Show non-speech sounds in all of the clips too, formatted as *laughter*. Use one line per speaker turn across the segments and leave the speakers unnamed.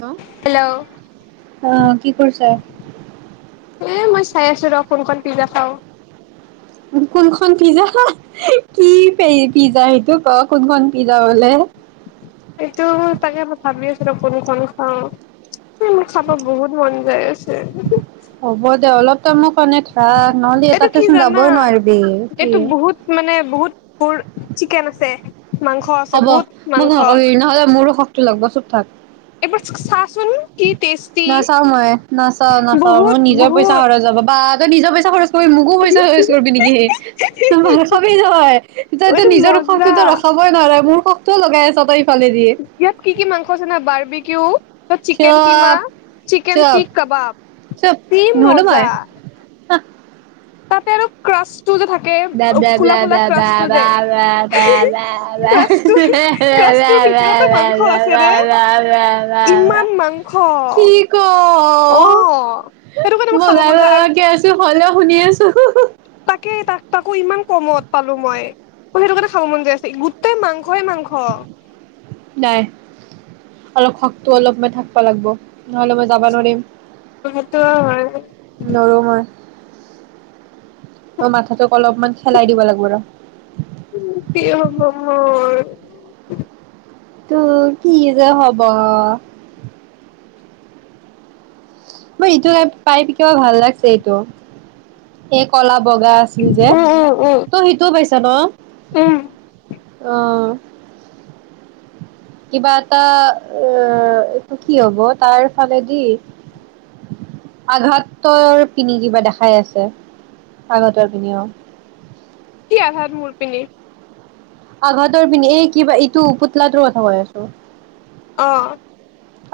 Hello, অ' কি কৰিছা?
এ মই চাই আছোঁ ৰ' কোন খন পিজ্জা খাওঁ।
কোনখন পিজ্জা, কি পিজ্জা সেইটো ক' কোনখন পিজ্জা বোলে।
এইটো তাকে মই ভাবি আছিলো, কোনখন খাওঁ, মোৰ খাব বহুত মন যাই আছে।
হ'ব দে, অলপ তই মোক *unintelligible* নহ'লে
এইটো
এটাতে
কি
চোন
জানা
যাবই নোৱাৰিবি, কি?
এইটো বহুত মানে বহুত বোৰ চিকেন আছে। মাংস আছে
হ'ব
বহুত
মোক
মাংস।
নক'বি নহলে মোৰো খ টো লাগব চুপ থাক।
এইবোৰ চচ চাচোন কি টেষ্টি
নাচাওঁ মই নাচাওঁ নাচাওঁ মোৰ
বহুত
নিজৰ পইচা
বহুত।
খৰচ হব বা তই নিজৰ পইচা খৰচ তই মোকো পইচা খৰচ কৰিবি নেকি হে, মাৰ খাবি তই
এইটো
নিজৰ
মজা
খকটোতো ৰখাবই নোৱাৰা মোৰ খক কিয় লগাই আছ তই এই
ইয়াত কি কি মাংস আছে না বাৰ্বিকিউ চিকেন কিমা,
চুপ
চিকেন
চুপ
চিখ কাবাব কি মজ্জা।
অঁ
তাতে আৰু ক্ৰছ
াব
যে ক্ৰাছটোৰ ক্ৰাছটোৰ ভিতৰতো মাংস আছে ৰে ইমান মাংস
কি ক
অ সেইটো কাৰণে মোৰ
মই
খাব
গাল
মন যায় আৰু
লগাকে আছো হলেও শুনি আছো *unintelligible*
তাকেই তাক তাকো ইমান কমত পালো মই সেইটো কাৰণে খাব মন যায় আছে গোটেই মাংসই মাংস।
নাই, অলপ খকটো অলপমান থাকব লাগব নহ'লে মই যাব নোৱাৰিম।
সেইটোও হয়।
অ' মাথাটোক অলপমান খেলাই দিব লাগিব ৰ
উ'
তোৰ কি যে হ'ব। মই ইটো এপ পাই কিবা ভাল লাগছে এইটো এই কলাব বগা আছিল যে
উম উম উম
ত' সেইটোও পাইছো। চাব
উম
অ' কিবা এটা এ এইটো কি হ'ব তাৰ ফালেদি আঘাতৰ পিনি কিবা দেখাই আছে আঘাতৰ পিনিও
কি আঘাত মোৰপিনি
আঘাতৰ পিনে এই কিবা এইটো পুতলাটোৰ কথা কৈ আছোঁ।
অ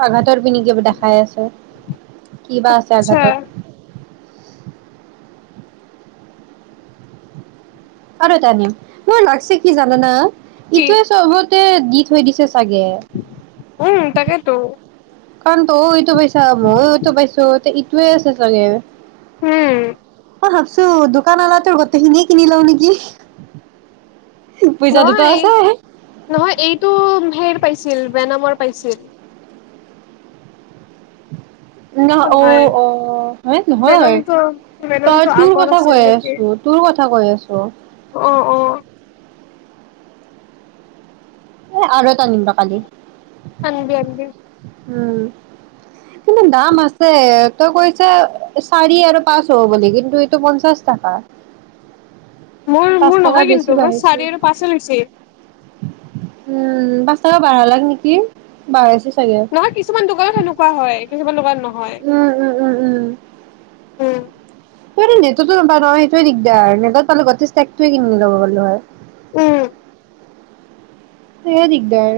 আঘাতৰ পিনি কিবা দেখাই আছে। কি বা আছে
আচ্ছা
আঘাতত। আৰু এটা দি, মোৰ লাগছে কি জানানা?
কি
ইটোয়ে চবত আহ দি থৈ দিছে *unintelligible*
উম তাকেইেতো
কাৰণ তই সটো পাইছা মইয় সটো পাইছো ইটোৱে আছে চাগে
উম
মই ভাবছো দোকান অলাো গোটেইখিনিয়ে কিনি লও নেকি পইচা দুটা
নহয়
আছে
নহয় এইটো হেৰ পাইছিল বেনামৰ পাইছিল
না অ
হয়।
অ হেইয় নহয়
বেনমটো বেনমটো
তাৰ তোৰ
আগৰ
কথা
আছিল
কৈ
নেকি?
আছো তোৰ কথা *unintelligible* *unintelligible* কৈ আছো
অ অ
এ আৰু এটা আনিম ৰ কালি
আনবি - আনবি
উম, কিন্তু দাম আছে, তই কৈছা চাৰি আৰু পাঁচ হ'ব বুলি কিন্তু এইটো পঞ্চাশ টকা পাঁচ
মোৰ-মোৰ
টকা
নহয়
বেছি
কিন্তু মোৰ
বাঢ়িছে
চাৰি আৰু পাঁচ লৈছ
উম পাঁচ টকা *unintelligible* লাখ নেকি বা
নহয় কিছুমান দোকানত সেনেকুৱা হয়। কিছমান লগা *unintelligible* ন *unintelligible* হয়
উম উম উম
উম
ত *unintelligible* নেটতে নাপা নহয় সেইটোৱে দিগদাৰ নেটত পালে গোটে *unintelligible* কিনি ল'ব পাল্লো হয়।
উম
সেয়া দিগদাৰ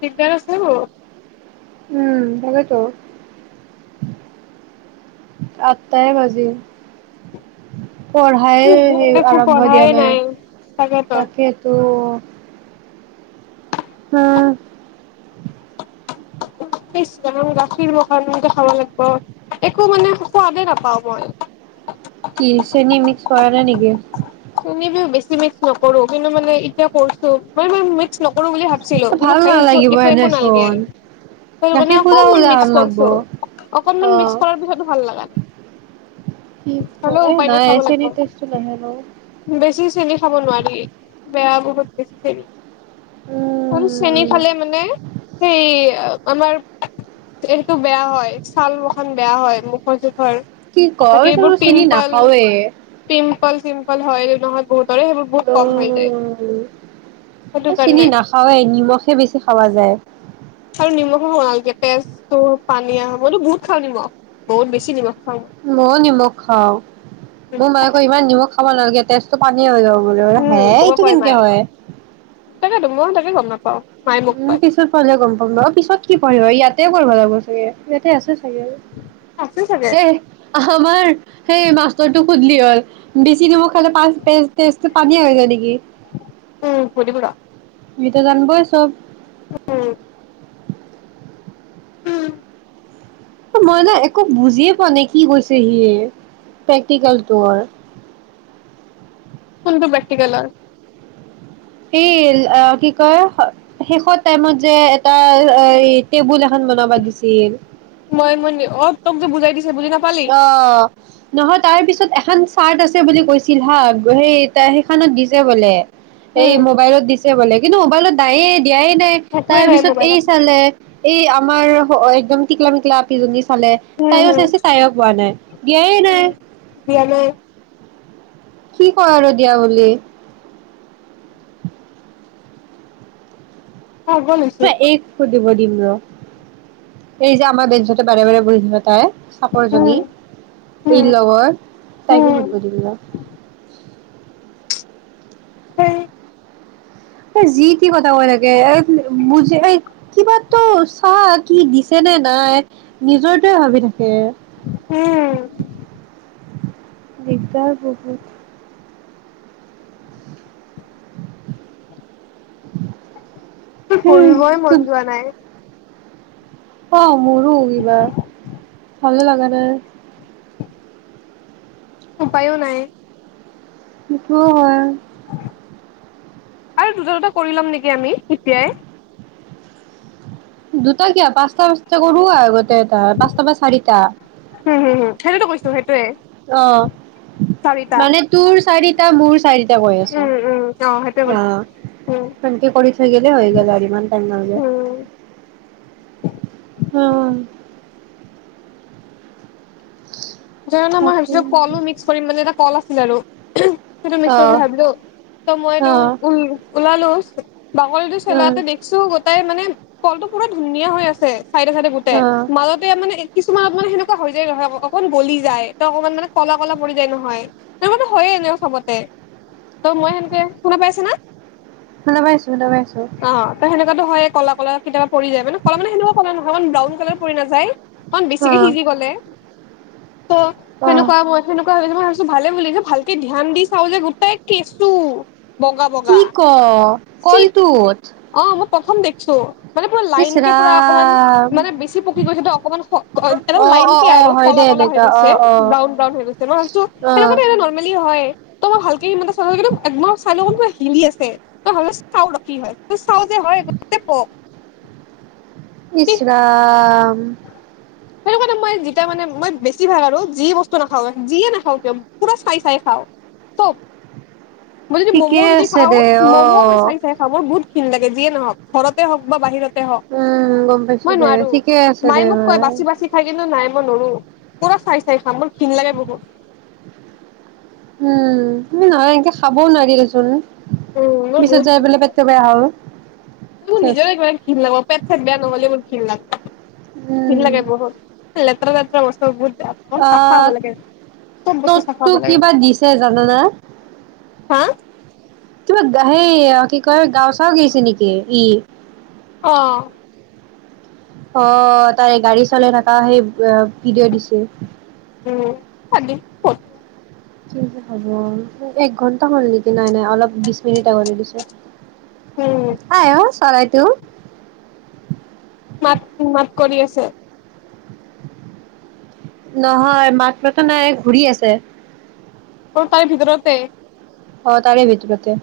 বিদ্যা
উম তাকেইতো, আঠটাই বাজি পঢ়াই সেই
একো
আৰম্ভ দিয়া
পঢ়াই
নাই,
তাকেতো।
তাকেইতো উম
ইছ ৰাম গাখীৰ ম কাৰণ *unintelligible* খাব লাগিব, একো মানে সোৱাদেই নাপাওঁ মই।
কি চেনি মিক্স কৰা নাই নেকি?
চেনী *unintelligible* নকৰো কিন্তু মানে এতিয়া কৰছো ম *unintelligible* নকৰো বুলি ভাবছিলো, কিন্তু
ভাল
ফাইনেন্সত
নালাগিব
একো-একো নালাগে
এনেচোন।
*unintelligible* অকণ
গাখীৰ সুধা
মাণ
সুধা
মিক্স
হেন লাগব।
কৰিছোঁ, অকমান
অ'
মিক্স কৰাৰ পিছতো ভাল লগা নাই,
কি
হলেও
এ
উপায়
নাই
খাব লাগিব,
চেনি টেষ্টটো নাহে ন।
বেছি চেনি খাব নোৱাৰি *unintelligible* বেছি চেনি আৰু চ্ৰেণী
উম
ফালে মানে সেই আমাৰ, এইটো বেয়া হয়, ছাল বখান বেয়া হয় মুখৰ য
কি ক চিনি নাখাওৱে
পিম্পল-চিম্পল হয় নহয় বহুত সেইবোৰ কম হৈ যায় সেইটো
উ' চিনি
কাৰণে
নাখাৱেই নিমখে বেছি খাৱা যায়
আৰু নিমখো *unintelligible* তেজটো পানীয়া হব মইতো বহুত খাওঁ নিমখ বহুত বেছি নিমখ খাওঁ
মই নিমখ খাওঁ, মোৰ মায়েকৰ ইমান নিমখ খা খাব নালাগে তেজটো পানীয়া হৈ যাব বোলে। হে
উম মোকো
এইটো
কয়
কেনেকে
মাই,
হয়?
তাকেতো মই তাকে গম নাপ অ
উম পিছত পঢ়িলে গম পাম ন পিছত কি পঢ়িবা ইয়াত তোয়ে কৰিব লাগিব চাগে, ইয়াতে আছে। থাকে
আছে চাগে
এ আমাৰ সেই মাষ্টৰটো সুধলি হ'ল, বেছি নিমখ খালে পাছত তেজটো পানীয়া হৈ যায় নেকি।
উম, সুধিম ৰ'।
সিতো জানিবই চব।
উম। উম।
মই না একো বুজিয়ে পোৱা নাই কি কৈছে সি প্ৰেক্টিকেলটোৰ।
কোনটো প্ৰেক্টিকেলৰ?
এই কি কয় শেষত টাইমত যে এটা অ', টেবুল এখন বনাবা দিছিল।
ত'কযে বুজাই দিছ
অ', নহয় তাৰ পিছত এখান চাৰ্ট আছে বুলি কৈছিল হা সেই তা সেইখনত দিছে বোলে। এই
উম
মোবাইলত দিছে বোলে কিন্তু লত নায়ে দিয়াই নাই তাৰ
একোৱে নাই
পিছত এই
মোবাইলত
চালে এই আমাৰ একদম টিকলা মিকলা আপিজনী চালে
উম
তাইয়ো
হম
চাইছি তায়ো পোৱা নাই, দিয়াই নাই।
উম দিয়া নাই
সি কয় আৰু দিয়া বুলি।
পাগল হৈছে।
দিব দিম ৰ' এই যে আমাৰ বেঞ্চতে বাৰে-বাৰে বহিছিলে তাই। চাপৰজনী
উম
এই
উম
লগৰ, তাইকে
উম
সুধিব দিম ৰ'।
হেই।
এই যি-তি কথা কৈ থাকে। *unintelligible* বুজি এই কিবাটো চা কি দিছে নে নাই নিজৰটোয়ে ভাবি থাকে।
উম।
দিগদাৰ বহুত।
মোৰ পঢ়িবই
বহুত
মন যোৱা নাই।
অ', মোৰো কিবা ভালে লাগা নাই।
উপায়ো নাই।
হেটোও হয়।
আৰু দুটা-দুটা কৰি ল'ম নেকি আমি এতিয়াই।
দুটা কিয়? পাঁচটা-পাঁচটা কৰোঁ আগত। *unintelligible* পাঁচটা বা চাৰিটা।
হম হম হম সেইটোতো কৈছো সেইটোয়ে
অ',
চাৰিটা
মানে তোৰ চাৰি টা, মোৰ চাৰিটা। এয়া গৈ আছো
উম উম অ সেইটোয়ে
আহ
কৈছো উম
ভে্তি কৰি থৈ গিলে হৈ গ আৰু ইমান টাইম নালাগে
উম
অ
ধ মই ভাবিছো কলো মিক্স কৰিম মানে এ কল আছিল আৰু সেইটো
অ
মিছ
তাকে
বুলি ভাবিলো ত
অ
মইতটো
অ
ওলালো হয় বাকলিটো
অ
চেলাতে দেখিছো গোটাই মানে কলটো পুৰা ধুনীয়া হৈ আছে চাইডে চাইডে গোটেই
অ
মাজতে মানে কিছুমান হেনেকুৱা হৈ যায় নহয় অক পলি যায় ত অকমান মানে কলা কলা ম যায় নহয় ত মানে হয়য়ে এনে চবতে তই মই সেনেকে শুনা পাইছ না
শুনা পাইছো শুনা পাইছো
হেটো হয় কলা কলা কেতিয়াবা পৰি যায় মানে কলা মানে সেনেকুৱা কলা নহয়মান ব্ৰাউন কালাৰ পৰি নাযায় অকমান
অ
বেছিকে সিজি গলে ত
অ
সেনেকুৱা মই সেনেকুৱা হয় তো ভালে বুলি যে ভালকে ধ্যান দি চাও যে গোটাই কেঁচু বগা
কি
বগা
ক
চি
কলটোত
অ মই প্ৰথম দেখিছো মানে পুৰা
ইচ
লাইন কে পুৰা অকমান
ৰাম
মানে বেছি পকি গৈছে অকমান এ
অ
লাইন
অ
কে
অ
আৰু
হয় দে
কলা কলা হৈ
এনেকা অ
গৈছে
অ
ব্ৰাউন ব্ৰাউন হৈ গৈছে মই ভাবছো
অ
সেনেকুৱা এ নৰ্মেলি হয় ত মই ভালেকে মানে একম চাই ল ম হিলি আছে হাল চাও ৰক কি হয় চাও যে হয় গতে প
ইচৰাম উম
সেই কাৰণে মই যেতিয়া মানে মই বেছি ভাগ আৰু যিয়ে বস্তু নাখাওঁ যিয়ে নাখাওঁ কিয় পুৰা চাই চাই খাওঁ চব মই যদি ম'ম
ঠিকে
যদি
আছে
খাও
দে অ
ম'মও মই চাই চাই খাওঁ মই বহুত কিন লাগে যিয়ে নহওক ঘৰতে হওক বা বাহিৰত
উম গম পায়ছু দেহ ঠিকে
মায়ে
দে
মোক ক
ভাই
বাচি বাচি খাই নাই মই নৰো পুৰা চাই চাই খাম বোৰ ভিন লাগে বহুত *inaudible*
উম নহ এনেকে খাবও নোৱাৰিলচোন
উ মই বহুত ভ পাওঁ
হ'ল
মোৰ
চেচ
নিজৰ একাৰেণ লাগে পেট চেট বেয়া নহলে মোৰ
উম
ঘিন লাগে বহুত লেতেৰা সমস বহুত *unintelligible* চাফা হ'ব
অ'
লাগে চব বস্তু চাফা
তটটো
হ'ব লাগে
কিবা দিছে জানানা।
হা
কিবা কি কয় গাঁও চাও গেছি নেকি? *unintelligible*
অ'।
অ' তাৰে গাড়ী চলাই থাকা সেই ভিডিঅ' দিছে।
উম *unintelligible*
কি হ'ব এক ঘন্টা হ'ল নেকি নাই নাই অলপ বিশ মিনিট আগটে দিছো।
উম
অ', *unintelligible* *unintelligible*
*unintelligible* কৰি আছে।
নহয় মাত মাতা নাই ঘূৰি আছে।
ও তাৰ ভিতৰতে।
অ তাৰে ভিতৰতে।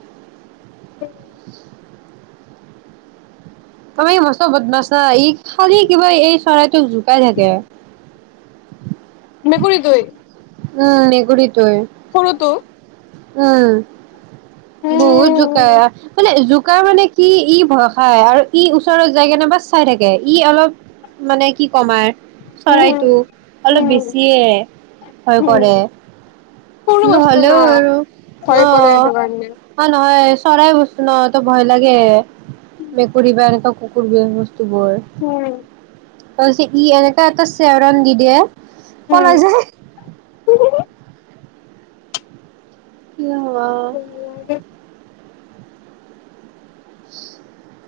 আমাৰ ই মছতো বদমাছ না ই খালি কিবা এই চৰাইটোক জোকাই থাকে।
মেকুৰিতোই।
উম মেকুৰি
কৰোটো।
উম। বহুত জোকাৰ
উম
মানে জ কুকাৰ মানে কি ই ভয় খায় আৰু ই ওচৰত যায় কেনে বা চাই থাকে ই অলপ মানে কি কমাৰ
উম
চৰাইটো অলপ
উম
বেছিয়ে ভয়
উম
কৰে
সৰু বস্তু না
নহ'লেও আৰু
ভয়
অ
কৰে সেইটো কাৰণে
অ নহয় চৰাই বস্তু ন তো ভয় লাগে মেকুৰী বা এনেকুৱা কুকুৰ বি বস্তু অক্টোবৰ।
উম
তাৰপিছত ই এনেকা এটা চেৰণ দি দিয়ে পলাই যে।
উম *unintelligible*
*unintelligible*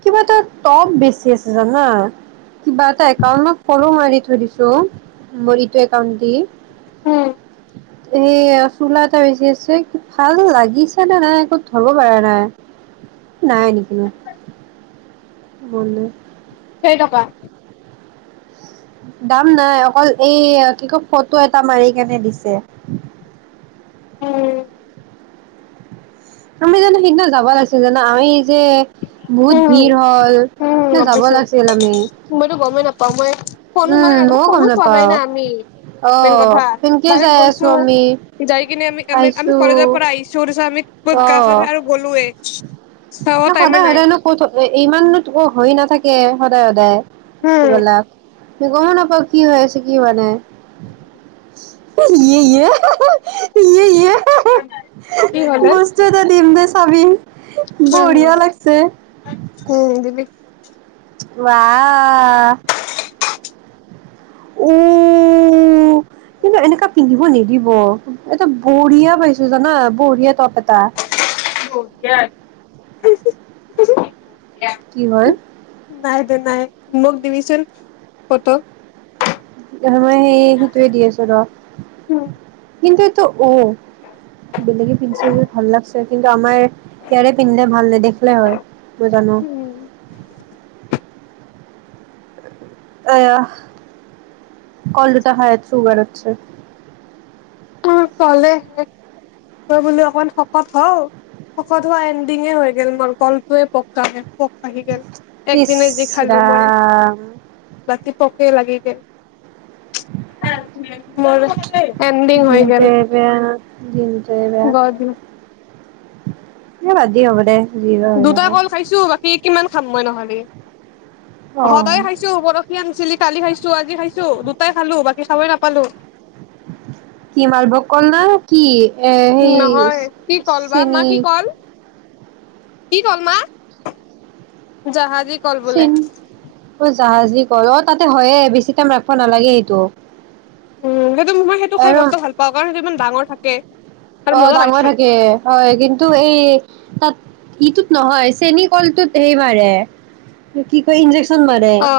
কিবা এটা টপ বেছি আছে জানা কিবা এটা একাউন্ ফলো মাৰি থৈ দিছো মোৰ ইটো একান্ট দি।
উম।
এই আ চোলা এটা বেছি আছে ভাল লাগিছে নে নাই একো ধৰব পাৰা নাই নাই নিকিনো। *unintelligible*
কেই তকা?
দাম নাই অকল এই কি কয় ফটো এটা মাৰি কেনে দিছে।
উম
আমি জানো সেইদিনা যাবা লাগছিল জানা আমি যে বহুত
উ
ভিৰ হ'ল
হম
ন যাব
ভাবিছো
লাগিছিল আমি
মইতো গমেই নাপাও মই ফোনো মানে
উম ময়ো
ফোনো
গম
চোৱা নাই
নাপাও
না আমি
অ
মেইন কথা
সেনকে
ডাইৰে্ট
যাই আছো
গৈছো
আমি
যাই কিনে আমি আমি আমি
আহিছো
কলেজৰ পৰা আহিছো তাৰ পিচত আমি তাৰ
অ
পিচত গা চা ধুুই আৰু
ন
গ'লোৱেই
সদায় সদায়নো ক ইমান হৈ নাথাকে সদায় সদায়
উম
তিবালা তু কম নাপাও কি হৈ আছে কি বোৱা নাই ইে ইয়ে
কি হলে
বস্তু দিম দে চাব
উম
বঢ়িয়া লাগছে
উম *inaudible*
উ কিন্তু এনেককা পিন্ধিব নিদিব এটা বঢ়িয়া পাইছো জানা বঢ়িয়া টপ এটা
হধিয় একদম
কি হয়
নাই দে নাই মোক ডভিচন পতক
মই সেই সেইটোৱে দি আছো ৰ কিন্তু এইটো উ বেলেগে পিন্ধছে যদি ভাল লাগছে কিন্তু আমাৰ ইয়াৰে পিন্ধিলে ভাল ন দেখিলে হয় নই জানো
উম
আহয়া কললটা হায়াত চুগাৰ আছে
কলে শেষ মই বোলো অকণ শকত হও শকত হোৱা এণ্ডিঙে হৈ গল মোৰ কলটয়ে পকে আহি গ
ইচ
একদিনে যি খালো মই
ৰাম
ৰাতি পকে লাগি গ ম
গিন্দ প ন গিন্দ প
গদ
ক আাজি হব দে যি হয় হৈ
দুটা
থাকক
কল খাইছো বাকী কিমান থাম ম নহলে সদায়ে
অ
খাইছো বৰশী ছিলি কালি খাইছো আজি খাইছো দুটাই খালো বাকি খাবই নাপালো
কি মালভোগ কল না কি এ সেই
নহয় কি কল বা
চেিন
মা কি কল কি কল মা, জাহাজী কল বোলে
জাহাজি কলত, তাতে হয়ে বেছি টাইম ৰাখিব নালাগে এইটো।
উম, সেইটো মই সেইটো খাই মস্ত ভাল পাওঁ, কাৰণ সটো ইমান ডাঙৰ থাকে দে
অহ ডাঙৰ থাকে হয় কিন্তু এই তাত এইটোত নহয়, চেনী কলটোত সেইবাৰে কি কয় ইনজেকচন চোন মাৰে
অ